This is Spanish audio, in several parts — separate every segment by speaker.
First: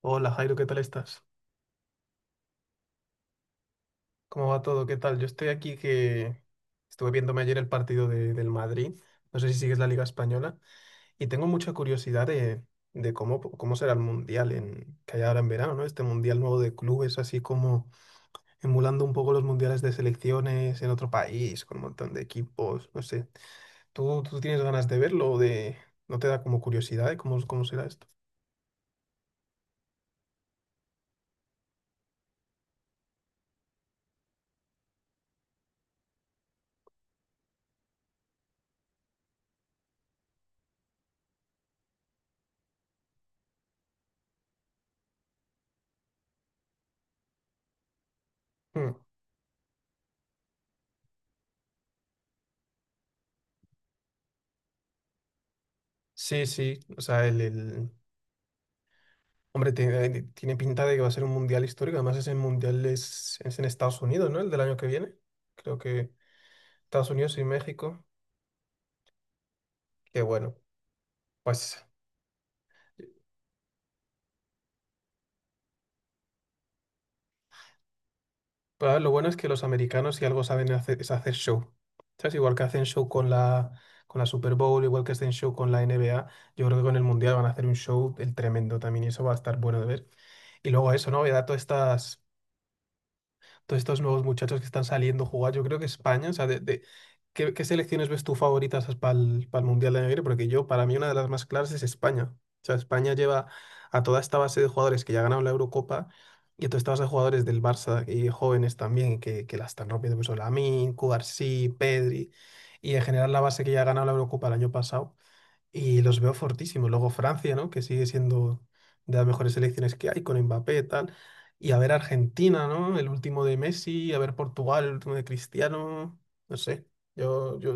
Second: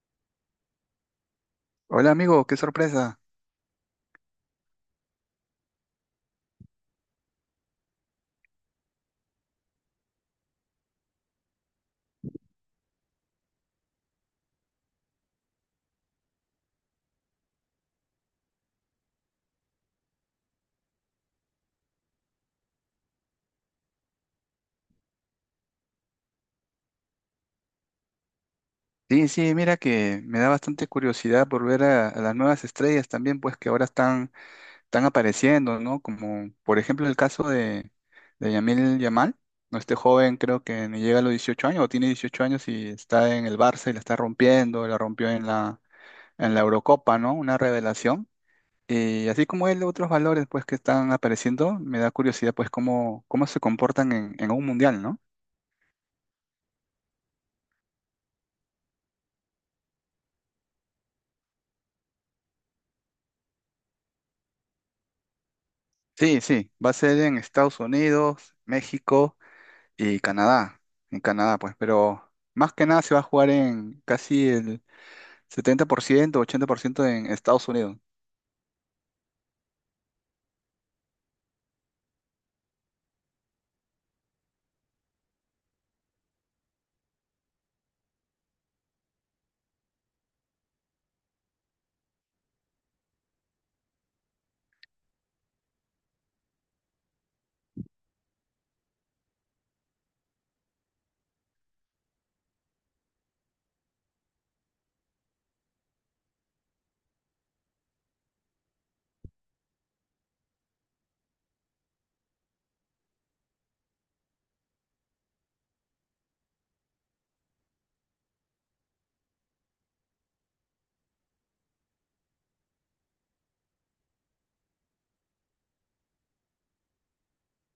Speaker 1: Hola, Jairo, ¿qué tal estás?
Speaker 2: Hola amigo, qué sorpresa.
Speaker 1: ¿Cómo va todo? ¿Qué tal? Yo estoy aquí que estuve viéndome ayer el partido del Madrid. No sé si sigues la Liga Española y tengo mucha curiosidad de cómo, cómo será el Mundial que hay ahora en verano, ¿no? Este Mundial nuevo de clubes, así como emulando un poco los mundiales de selecciones en otro país, con un montón de equipos, no sé. ¿Tú tienes ganas de verlo no te da como curiosidad de cómo, cómo será esto?
Speaker 2: Sí, sí, mira que me da bastante curiosidad por ver a las nuevas estrellas también, pues que ahora están apareciendo, ¿no? Como por ejemplo el caso de Yamil Yamal, ¿no? Este joven creo que ni llega a los 18 años o tiene 18 años y está en el Barça y la está rompiendo, la rompió en la Eurocopa, ¿no? Una revelación.
Speaker 1: Mm.
Speaker 2: Y así como él, otros valores pues que están apareciendo, me da curiosidad pues cómo se comportan en un mundial, ¿no?
Speaker 1: Sí, sí, o sea, el- Hombre, tiene pinta de que va a ser un mundial histórico. Además, ese mundial es en Estados Unidos, ¿no? El del año que viene. Creo que
Speaker 2: Sí, sí, va a
Speaker 1: Estados
Speaker 2: ser
Speaker 1: Unidos
Speaker 2: en
Speaker 1: y
Speaker 2: Estados
Speaker 1: México.
Speaker 2: Unidos, México
Speaker 1: Qué
Speaker 2: y
Speaker 1: bueno.
Speaker 2: Canadá. En Canadá, pues,
Speaker 1: Pues,
Speaker 2: pero más que nada se va a jugar en casi el 70%, 80% en Estados Unidos.
Speaker 1: pues, a ver, lo bueno es que los americanos, si algo saben hacer, es hacer show. ¿Sabes? Igual que hacen show con con la Super Bowl, igual que hacen show con la NBA, yo creo que con el mundial van a hacer un show el tremendo también y eso va a estar bueno de ver. Y luego eso, ¿no? Voy a dar todas estas. Todos estos nuevos muchachos que están saliendo a jugar. Yo creo que España, o sea, de- ¿qué selecciones ves tú favoritas para el Mundial de Negri? Porque yo, para mí, una de las más claras es España. O sea, España lleva a toda esta base de jugadores que ya ganaron la Eurocopa y a toda esta base de jugadores del Barça y jóvenes también que la están rompiendo, pues Lamine, Cubarsí, Pedri y en general la base que ya ha ganado la Eurocopa el año pasado. Y los veo fortísimos. Luego Francia, ¿no? Que sigue siendo de las mejores selecciones que hay, con Mbappé y tal. Y a ver Argentina, ¿no? El último de Messi, a ver Portugal, el último de Cristiano. No sé. Yo...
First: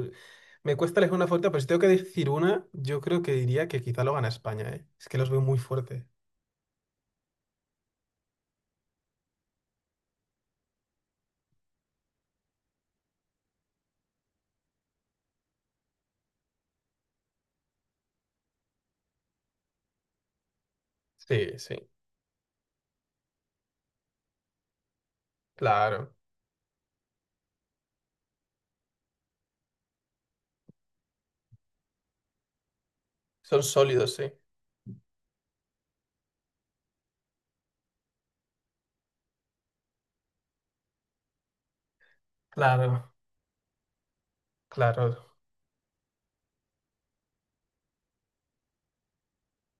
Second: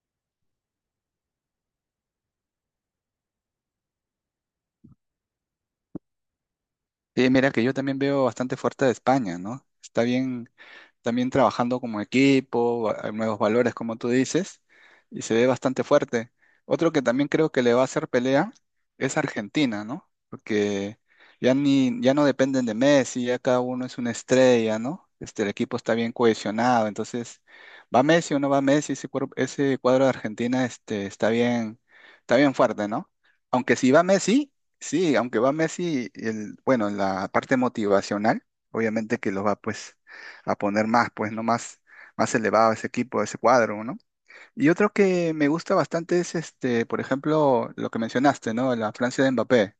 Speaker 1: Me cuesta elegir una fuerte, pero si tengo que decir una, yo creo que diría que quizá lo gana España, ¿eh? Es que los veo muy fuertes.
Speaker 2: Y mira que yo también veo bastante fuerte de España, ¿no? Está bien, también trabajando como equipo, hay nuevos valores, como tú dices, y se ve bastante fuerte. Otro que también creo que le va a hacer pelea es Argentina, ¿no? Porque
Speaker 1: Sí, sí,
Speaker 2: ya no dependen de Messi, ya cada uno es una estrella, ¿no? El equipo está bien
Speaker 1: claro.
Speaker 2: cohesionado, entonces, ¿va Messi o no va Messi? Ese cuadro de Argentina, está bien fuerte, ¿no?
Speaker 1: Son
Speaker 2: Aunque si va
Speaker 1: sólidos, sí.
Speaker 2: Messi, sí, aunque va Messi, bueno, la parte motivacional, obviamente que lo va, pues a poner más, pues, ¿no? Más elevado ese
Speaker 1: Claro,
Speaker 2: equipo, ese cuadro, ¿no? Y otro
Speaker 1: claro.
Speaker 2: que me gusta bastante es, por ejemplo, lo que mencionaste, ¿no? La Francia de Mbappé.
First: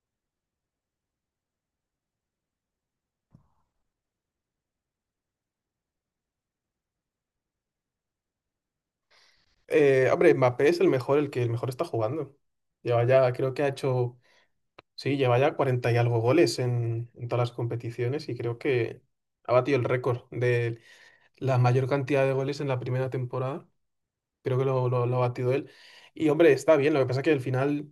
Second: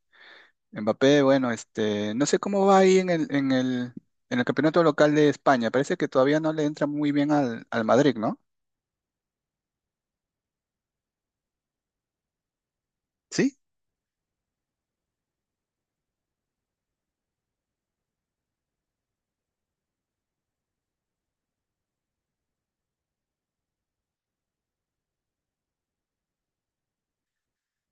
Speaker 2: Mbappé, bueno, no sé cómo va ahí en el campeonato local de España. Parece que todavía no le entra muy bien al Madrid, ¿no?
Speaker 1: Hombre, Mbappé es el mejor, el que el mejor está jugando. Lleva ya, creo
Speaker 2: Sí,
Speaker 1: que ha hecho... Sí, lleva ya 40 y algo goles en todas las competiciones y creo que ha batido el récord de la mayor cantidad de goles en la primera temporada. Creo que lo ha batido él. Y hombre, está bien, lo que pasa es que al final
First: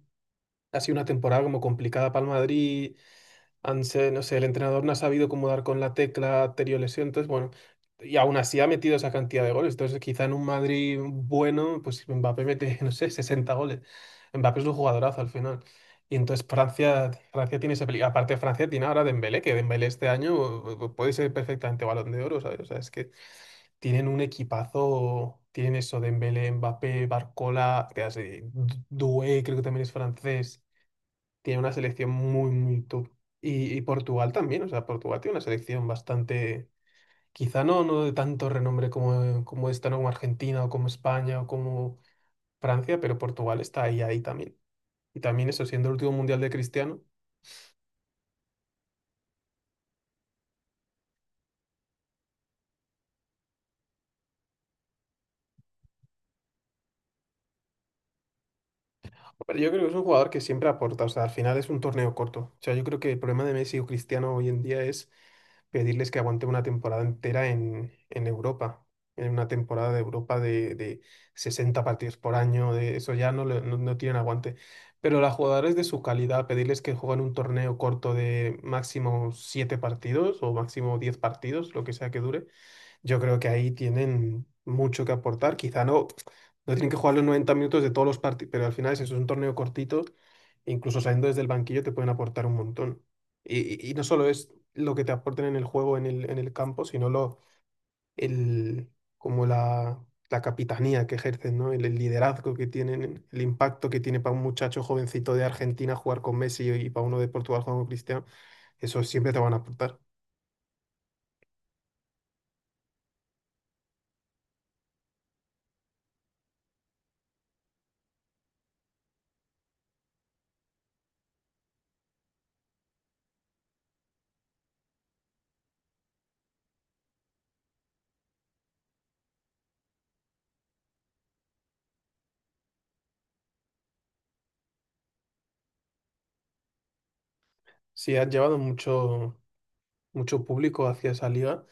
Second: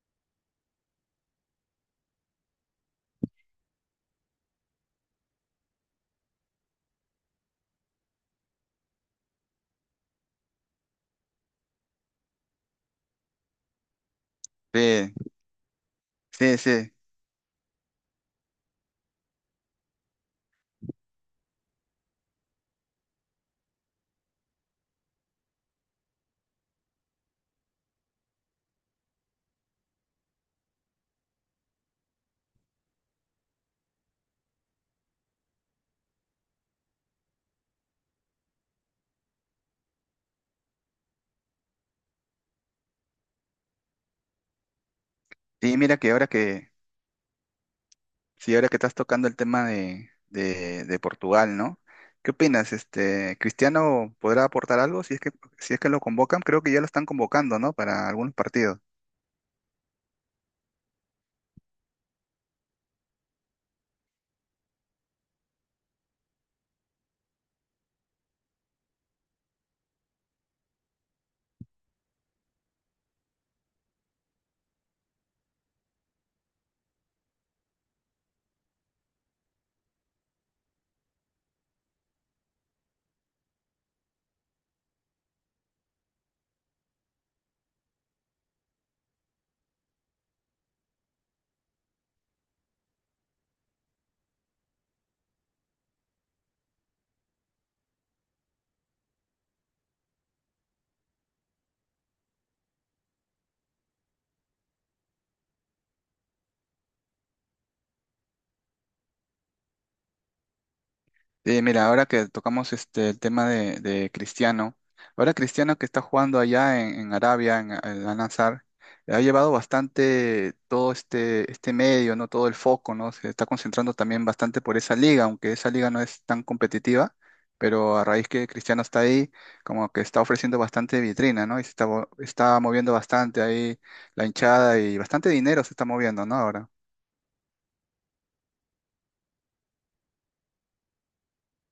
Speaker 1: ha sido una temporada como complicada para el Madrid, han se- no sé, el entrenador no ha sabido cómo dar con la tecla anterior lesión, entonces bueno, y aún así ha metido esa cantidad de goles, entonces quizá en un Madrid bueno, pues Mbappé mete, no sé, 60 goles. Mbappé es un
Speaker 2: sí,
Speaker 1: jugadorazo al final. Y entonces
Speaker 2: sí, sí.
Speaker 1: Francia tiene esa peli- Aparte Francia tiene ahora Dembélé, que Dembélé este año puede ser perfectamente Balón de Oro, ¿sabes? O sea, es que tienen un equipazo, tienen eso, Dembélé, Mbappé, Barcola, que hace- Du- Doué, creo que también es francés, tiene una selección muy, muy top. Y Portugal también, o sea, Portugal tiene una selección bastante, quizá no de tanto renombre como, como esta, ¿no? Como Argentina o como España o como Francia, pero Portugal está ahí, ahí también. Y también eso,
Speaker 2: Y
Speaker 1: siendo el
Speaker 2: mira que
Speaker 1: último
Speaker 2: ahora
Speaker 1: mundial de
Speaker 2: que,
Speaker 1: Cristiano.
Speaker 2: Sí, ahora que estás tocando el tema de Portugal, ¿no? ¿Qué opinas? ¿Cristiano podrá aportar algo si es que lo convocan? Creo que ya lo están convocando, ¿no? Para algunos partidos.
Speaker 1: Pero yo creo que es un jugador que siempre aporta, o sea, al final es un torneo corto. O sea, yo creo que el problema de Messi o Cristiano hoy en día es pedirles que aguante una temporada entera en Europa, en una temporada de Europa de 60 partidos por año, de eso ya no, le- no, no tienen aguante. Pero a jugadores de su calidad, pedirles que jueguen un torneo corto de máximo 7 partidos o máximo 10 partidos, lo que sea que dure, yo creo que ahí tienen mucho que aportar. Quizá no, no tienen que jugar los 90 minutos de todos los partidos, pero al final es eso, es un torneo cortito. E incluso saliendo desde el banquillo te pueden aportar un montón. Y, y no solo es lo que te aporten en el juego, en el campo, sino lo, el, como la capitanía que ejercen, ¿no? El liderazgo que tienen, el impacto que tiene para un muchacho jovencito de Argentina jugar con Messi y para uno de Portugal jugar con Cristiano, eso siempre te van a aportar.
Speaker 2: Mira, ahora que tocamos el tema de Cristiano, ahora Cristiano que está jugando allá en Arabia, en Al-Nassr, ha llevado bastante todo este, este medio, ¿no? Todo el foco, ¿no? Se está concentrando también bastante por esa liga, aunque esa liga no es tan competitiva, pero a raíz que Cristiano está ahí, como que está ofreciendo bastante vitrina, ¿no? Y se está, está moviendo bastante ahí la hinchada y bastante dinero se está moviendo, ¿no? Ahora.
Speaker 1: Sí, han llevado mucho público hacia esa liga.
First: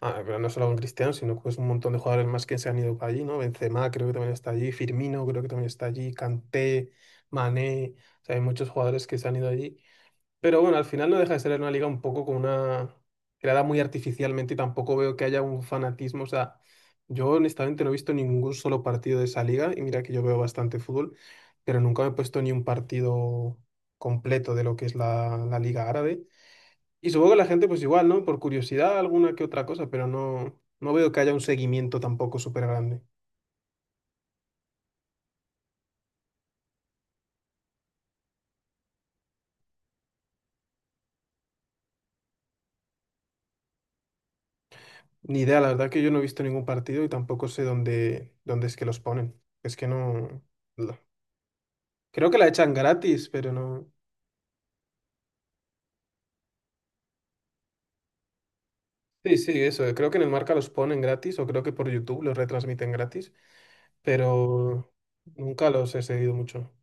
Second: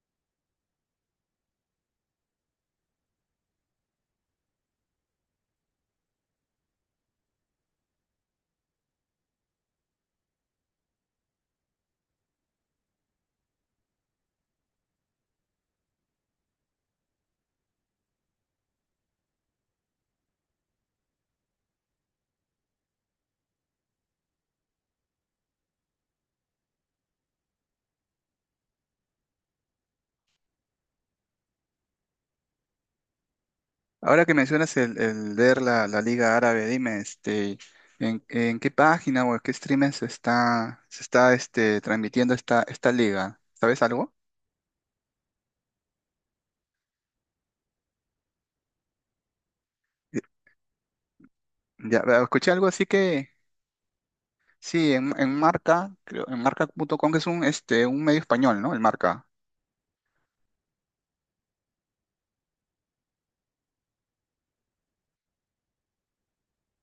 Speaker 1: Ah, pero no solo con Cristiano, sino que es un montón de jugadores más que se han ido para allí, ¿no? Benzema creo que también está allí, Firmino creo que también está allí, Kanté, Mané, o sea, hay muchos jugadores que se han ido allí. Pero bueno, al final no deja de ser una liga un poco con una... creada muy artificialmente y tampoco veo que haya un fanatismo, o sea, yo honestamente no he visto ningún solo partido de esa liga y mira que yo veo bastante fútbol, pero nunca me he puesto ni un partido completo de lo que es la liga árabe. Y supongo que la gente, pues igual, ¿no? Por curiosidad, alguna que otra cosa, pero no, no veo que haya un seguimiento tampoco súper grande.
Speaker 2: Ahora que mencionas el ver la Liga Árabe, dime, en qué página o en qué streaming se está transmitiendo esta liga? ¿Sabes algo?
Speaker 1: Ni idea, la verdad que yo no he visto ningún partido y tampoco sé dónde, dónde es que los ponen. Es que
Speaker 2: Eh,
Speaker 1: no, no.
Speaker 2: Ya,
Speaker 1: Creo que la
Speaker 2: escuché algo
Speaker 1: echan
Speaker 2: así
Speaker 1: gratis,
Speaker 2: que,
Speaker 1: pero no.
Speaker 2: sí, en Marca, creo, en marca punto com que es un, un medio español, ¿no? El Marca.
Speaker 1: Sí, sí, eso. Creo que en el Marca los ponen gratis o creo que por YouTube los retransmiten gratis, pero nunca los he seguido mucho.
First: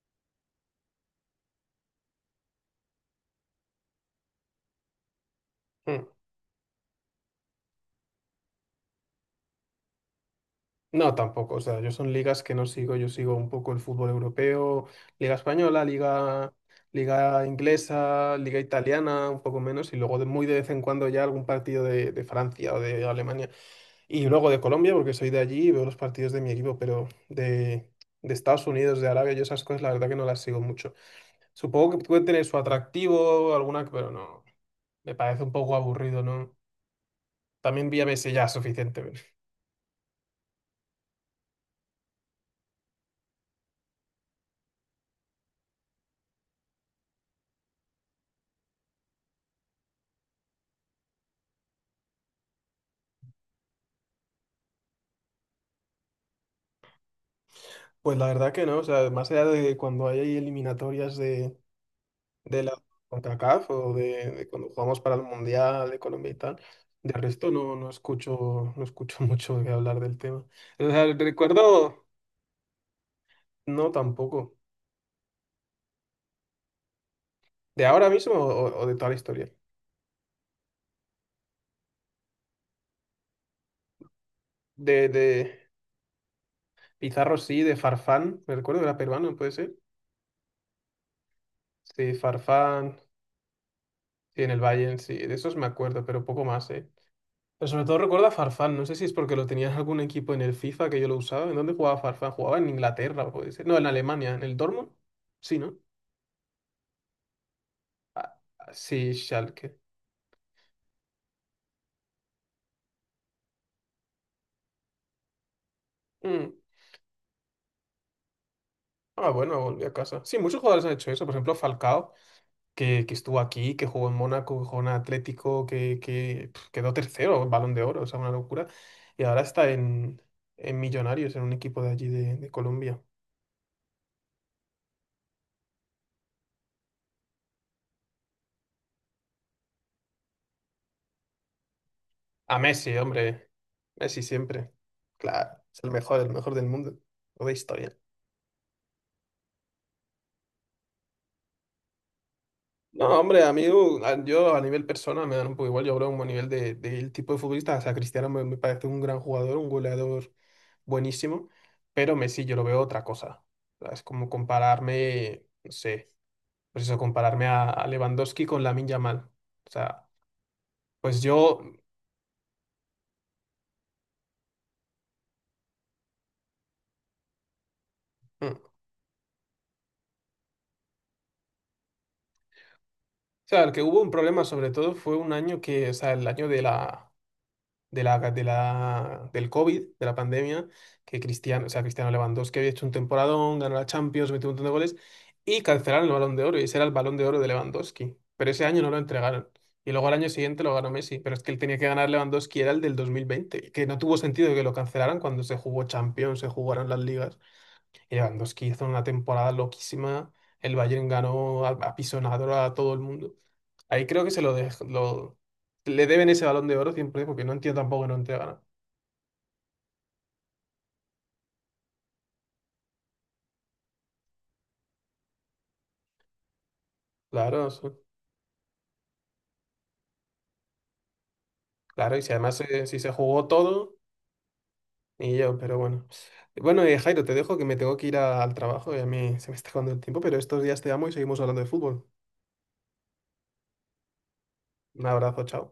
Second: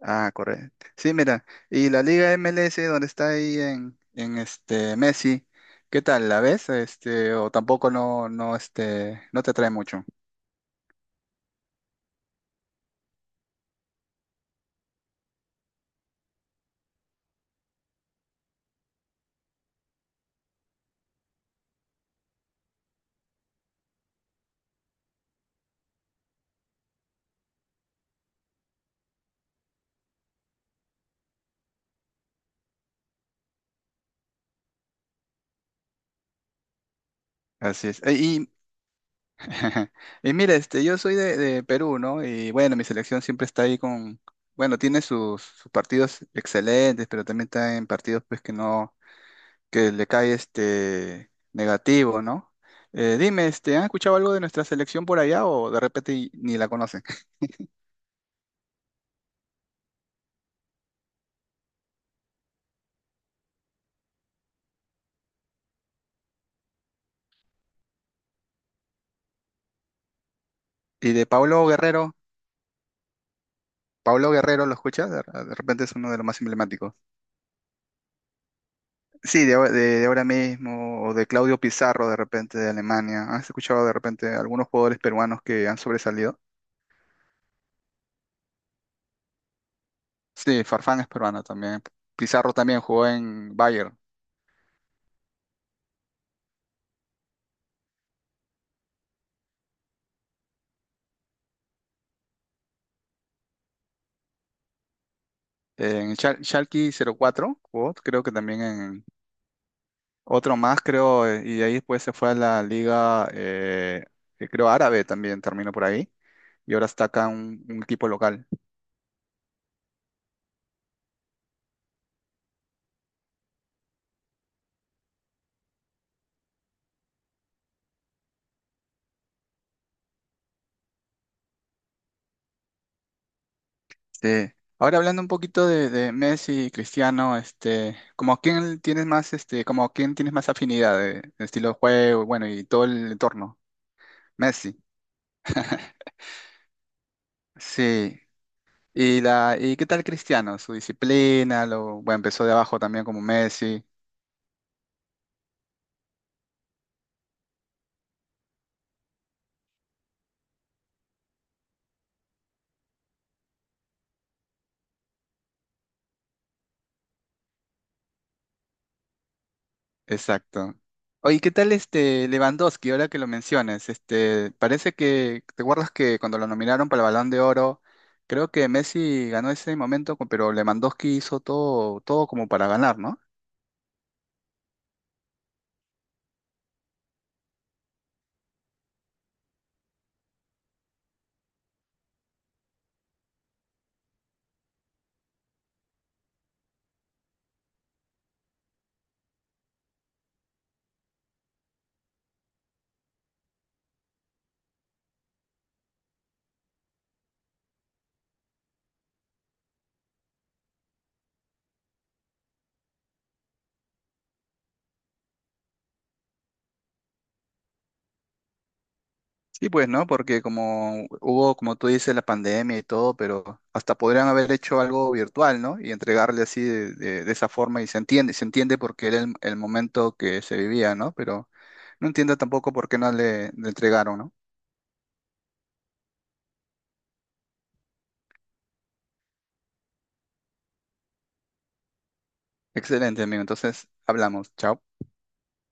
Speaker 2: Ah, correcto. Sí, mira, y la Liga MLS, donde está ahí en Messi, ¿qué
Speaker 1: Mm.
Speaker 2: tal? ¿La ves? O tampoco no, no te atrae mucho.
Speaker 1: No, tampoco. O sea, yo son ligas que no sigo. Yo sigo un poco el fútbol europeo, liga española, liga inglesa, liga italiana, un poco menos, y luego muy de vez en cuando ya algún partido de Francia o de Alemania. Y luego de Colombia, porque soy de allí y veo los partidos de mi equipo, pero de Estados Unidos, de Arabia, yo esas cosas la verdad que no las sigo mucho. Supongo que puede tener su atractivo, alguna, pero no. Me parece un poco aburrido, ¿no?
Speaker 2: Así
Speaker 1: También vi
Speaker 2: es.
Speaker 1: a
Speaker 2: Eh,
Speaker 1: Messi ya
Speaker 2: Y
Speaker 1: suficiente.
Speaker 2: Y mira, yo soy de Perú, ¿no? Y bueno, mi selección siempre está ahí con, bueno, tiene sus partidos excelentes, pero también está en partidos pues que no, que le cae este negativo, ¿no? Dime, ¿han escuchado algo de nuestra selección por allá o de repente ni la conocen?
Speaker 1: Pues la verdad que no, o sea, más allá de cuando hay eliminatorias de la CONCACAF o de cuando jugamos para el Mundial de Colombia y tal, de resto no, no escucho, no escucho mucho que hablar del tema. O sea,
Speaker 2: Y de Pablo
Speaker 1: recuerdo,
Speaker 2: Guerrero,
Speaker 1: no
Speaker 2: Pablo
Speaker 1: tampoco.
Speaker 2: Guerrero, ¿lo escuchas? De repente es uno de los más emblemáticos.
Speaker 1: ¿De ahora mismo o de toda la
Speaker 2: Sí,
Speaker 1: historia?
Speaker 2: de ahora mismo, o de Claudio Pizarro, de repente de Alemania. ¿Has escuchado de repente algunos jugadores peruanos que
Speaker 1: De
Speaker 2: han sobresalido?
Speaker 1: Pizarro sí, de Farfán, me recuerdo que era peruano, ¿puede ser?
Speaker 2: Sí, Farfán es peruano también.
Speaker 1: Sí,
Speaker 2: Pizarro también
Speaker 1: Farfán,
Speaker 2: jugó en Bayern.
Speaker 1: sí, en el Bayern, sí, de esos me acuerdo, pero poco más, ¿eh? Pero sobre todo recuerda a Farfán, no sé si es porque lo tenías algún equipo en el FIFA que yo lo usaba. ¿En dónde jugaba Farfán? Jugaba en Inglaterra, puede ser. No, en Alemania, en el Dortmund. Sí, ¿no?
Speaker 2: Schalke 04 jugó, creo que también
Speaker 1: Ah,
Speaker 2: en
Speaker 1: sí, Schalke.
Speaker 2: otro más, creo, y de ahí después se fue a la liga, creo, árabe también, terminó por ahí,
Speaker 1: Mm.
Speaker 2: y ahora está acá un equipo local.
Speaker 1: Ah, bueno, volví a casa. Sí, muchos jugadores han hecho eso. Por ejemplo, Falcao, que estuvo aquí, que jugó en Mónaco, que jugó en Atlético, que pf, quedó tercero, Balón de Oro, o sea, una locura. Y ahora está en Millonarios, en un equipo de allí de Colombia.
Speaker 2: Sí. Ahora hablando un poquito de Messi y Cristiano, como a quién tienes más, como a quién tienes más afinidad de estilo de juego, bueno,
Speaker 1: A
Speaker 2: y todo
Speaker 1: Messi,
Speaker 2: el
Speaker 1: hombre.
Speaker 2: entorno.
Speaker 1: Messi siempre.
Speaker 2: Messi.
Speaker 1: Claro, es el mejor del mundo. O de historia.
Speaker 2: Sí, y qué tal Cristiano? Su disciplina, lo, bueno, empezó de abajo también
Speaker 1: No,
Speaker 2: como
Speaker 1: hombre, a mí,
Speaker 2: Messi.
Speaker 1: a- yo a nivel persona me dan un poco igual. Yo hablo como a nivel del tipo de futbolista. O sea, Cristiano me parece un gran jugador, un goleador buenísimo, pero Messi yo lo veo otra cosa. O sea, es como compararme, no sé, pues eso, compararme a Lewandowski con Lamine Yamal. O sea,
Speaker 2: Exacto.
Speaker 1: pues
Speaker 2: Oye, ¿qué
Speaker 1: yo.
Speaker 2: tal este Lewandowski? Ahora que lo mencionas, parece que, ¿te acuerdas que cuando lo nominaron para el Balón de Oro, creo
Speaker 1: Mm.
Speaker 2: que Messi ganó ese momento, pero Lewandowski hizo todo, todo como para ganar, ¿no?
Speaker 1: O sea, el que hubo un problema sobre todo fue un año que, o sea, el año de la. De la del COVID, de la pandemia, que Cristiano, o sea, Cristiano Lewandowski había hecho un temporadón, ganó la Champions, metió un montón de goles, y cancelaron el Balón de Oro, y ese era el Balón de Oro de Lewandowski. Pero ese año no lo entregaron. Y luego al año siguiente lo ganó Messi, pero es que él tenía que ganar Lewandowski, era el del 2020, que no tuvo sentido que lo cancelaran cuando se jugó Champions, se jugaron las ligas. Lewandowski hizo una temporada loquísima. El Bayern ganó a pisonador a todo el mundo. Ahí creo que se lo, le deben ese balón de oro siempre, porque no entiendo tampoco que no entregaran.
Speaker 2: Sí, pues, ¿no? Porque como hubo, como tú dices, la pandemia y todo, pero hasta podrían haber hecho algo virtual, ¿no? Y entregarle así de esa
Speaker 1: Claro,
Speaker 2: forma y
Speaker 1: eso-
Speaker 2: se entiende porque era el momento que se vivía, ¿no? Pero no
Speaker 1: claro, y si
Speaker 2: entiendo
Speaker 1: además
Speaker 2: tampoco por
Speaker 1: si
Speaker 2: qué
Speaker 1: se
Speaker 2: no
Speaker 1: jugó
Speaker 2: le
Speaker 1: todo,
Speaker 2: entregaron, ¿no?
Speaker 1: y yo, pero bueno. Bueno, Jairo, te dejo que me tengo que ir al trabajo y a mí se me está acabando el tiempo, pero estos días te amo y seguimos hablando de fútbol.
Speaker 2: Excelente, amigo. Entonces, hablamos. Chao.
Speaker 1: Un abrazo, chao.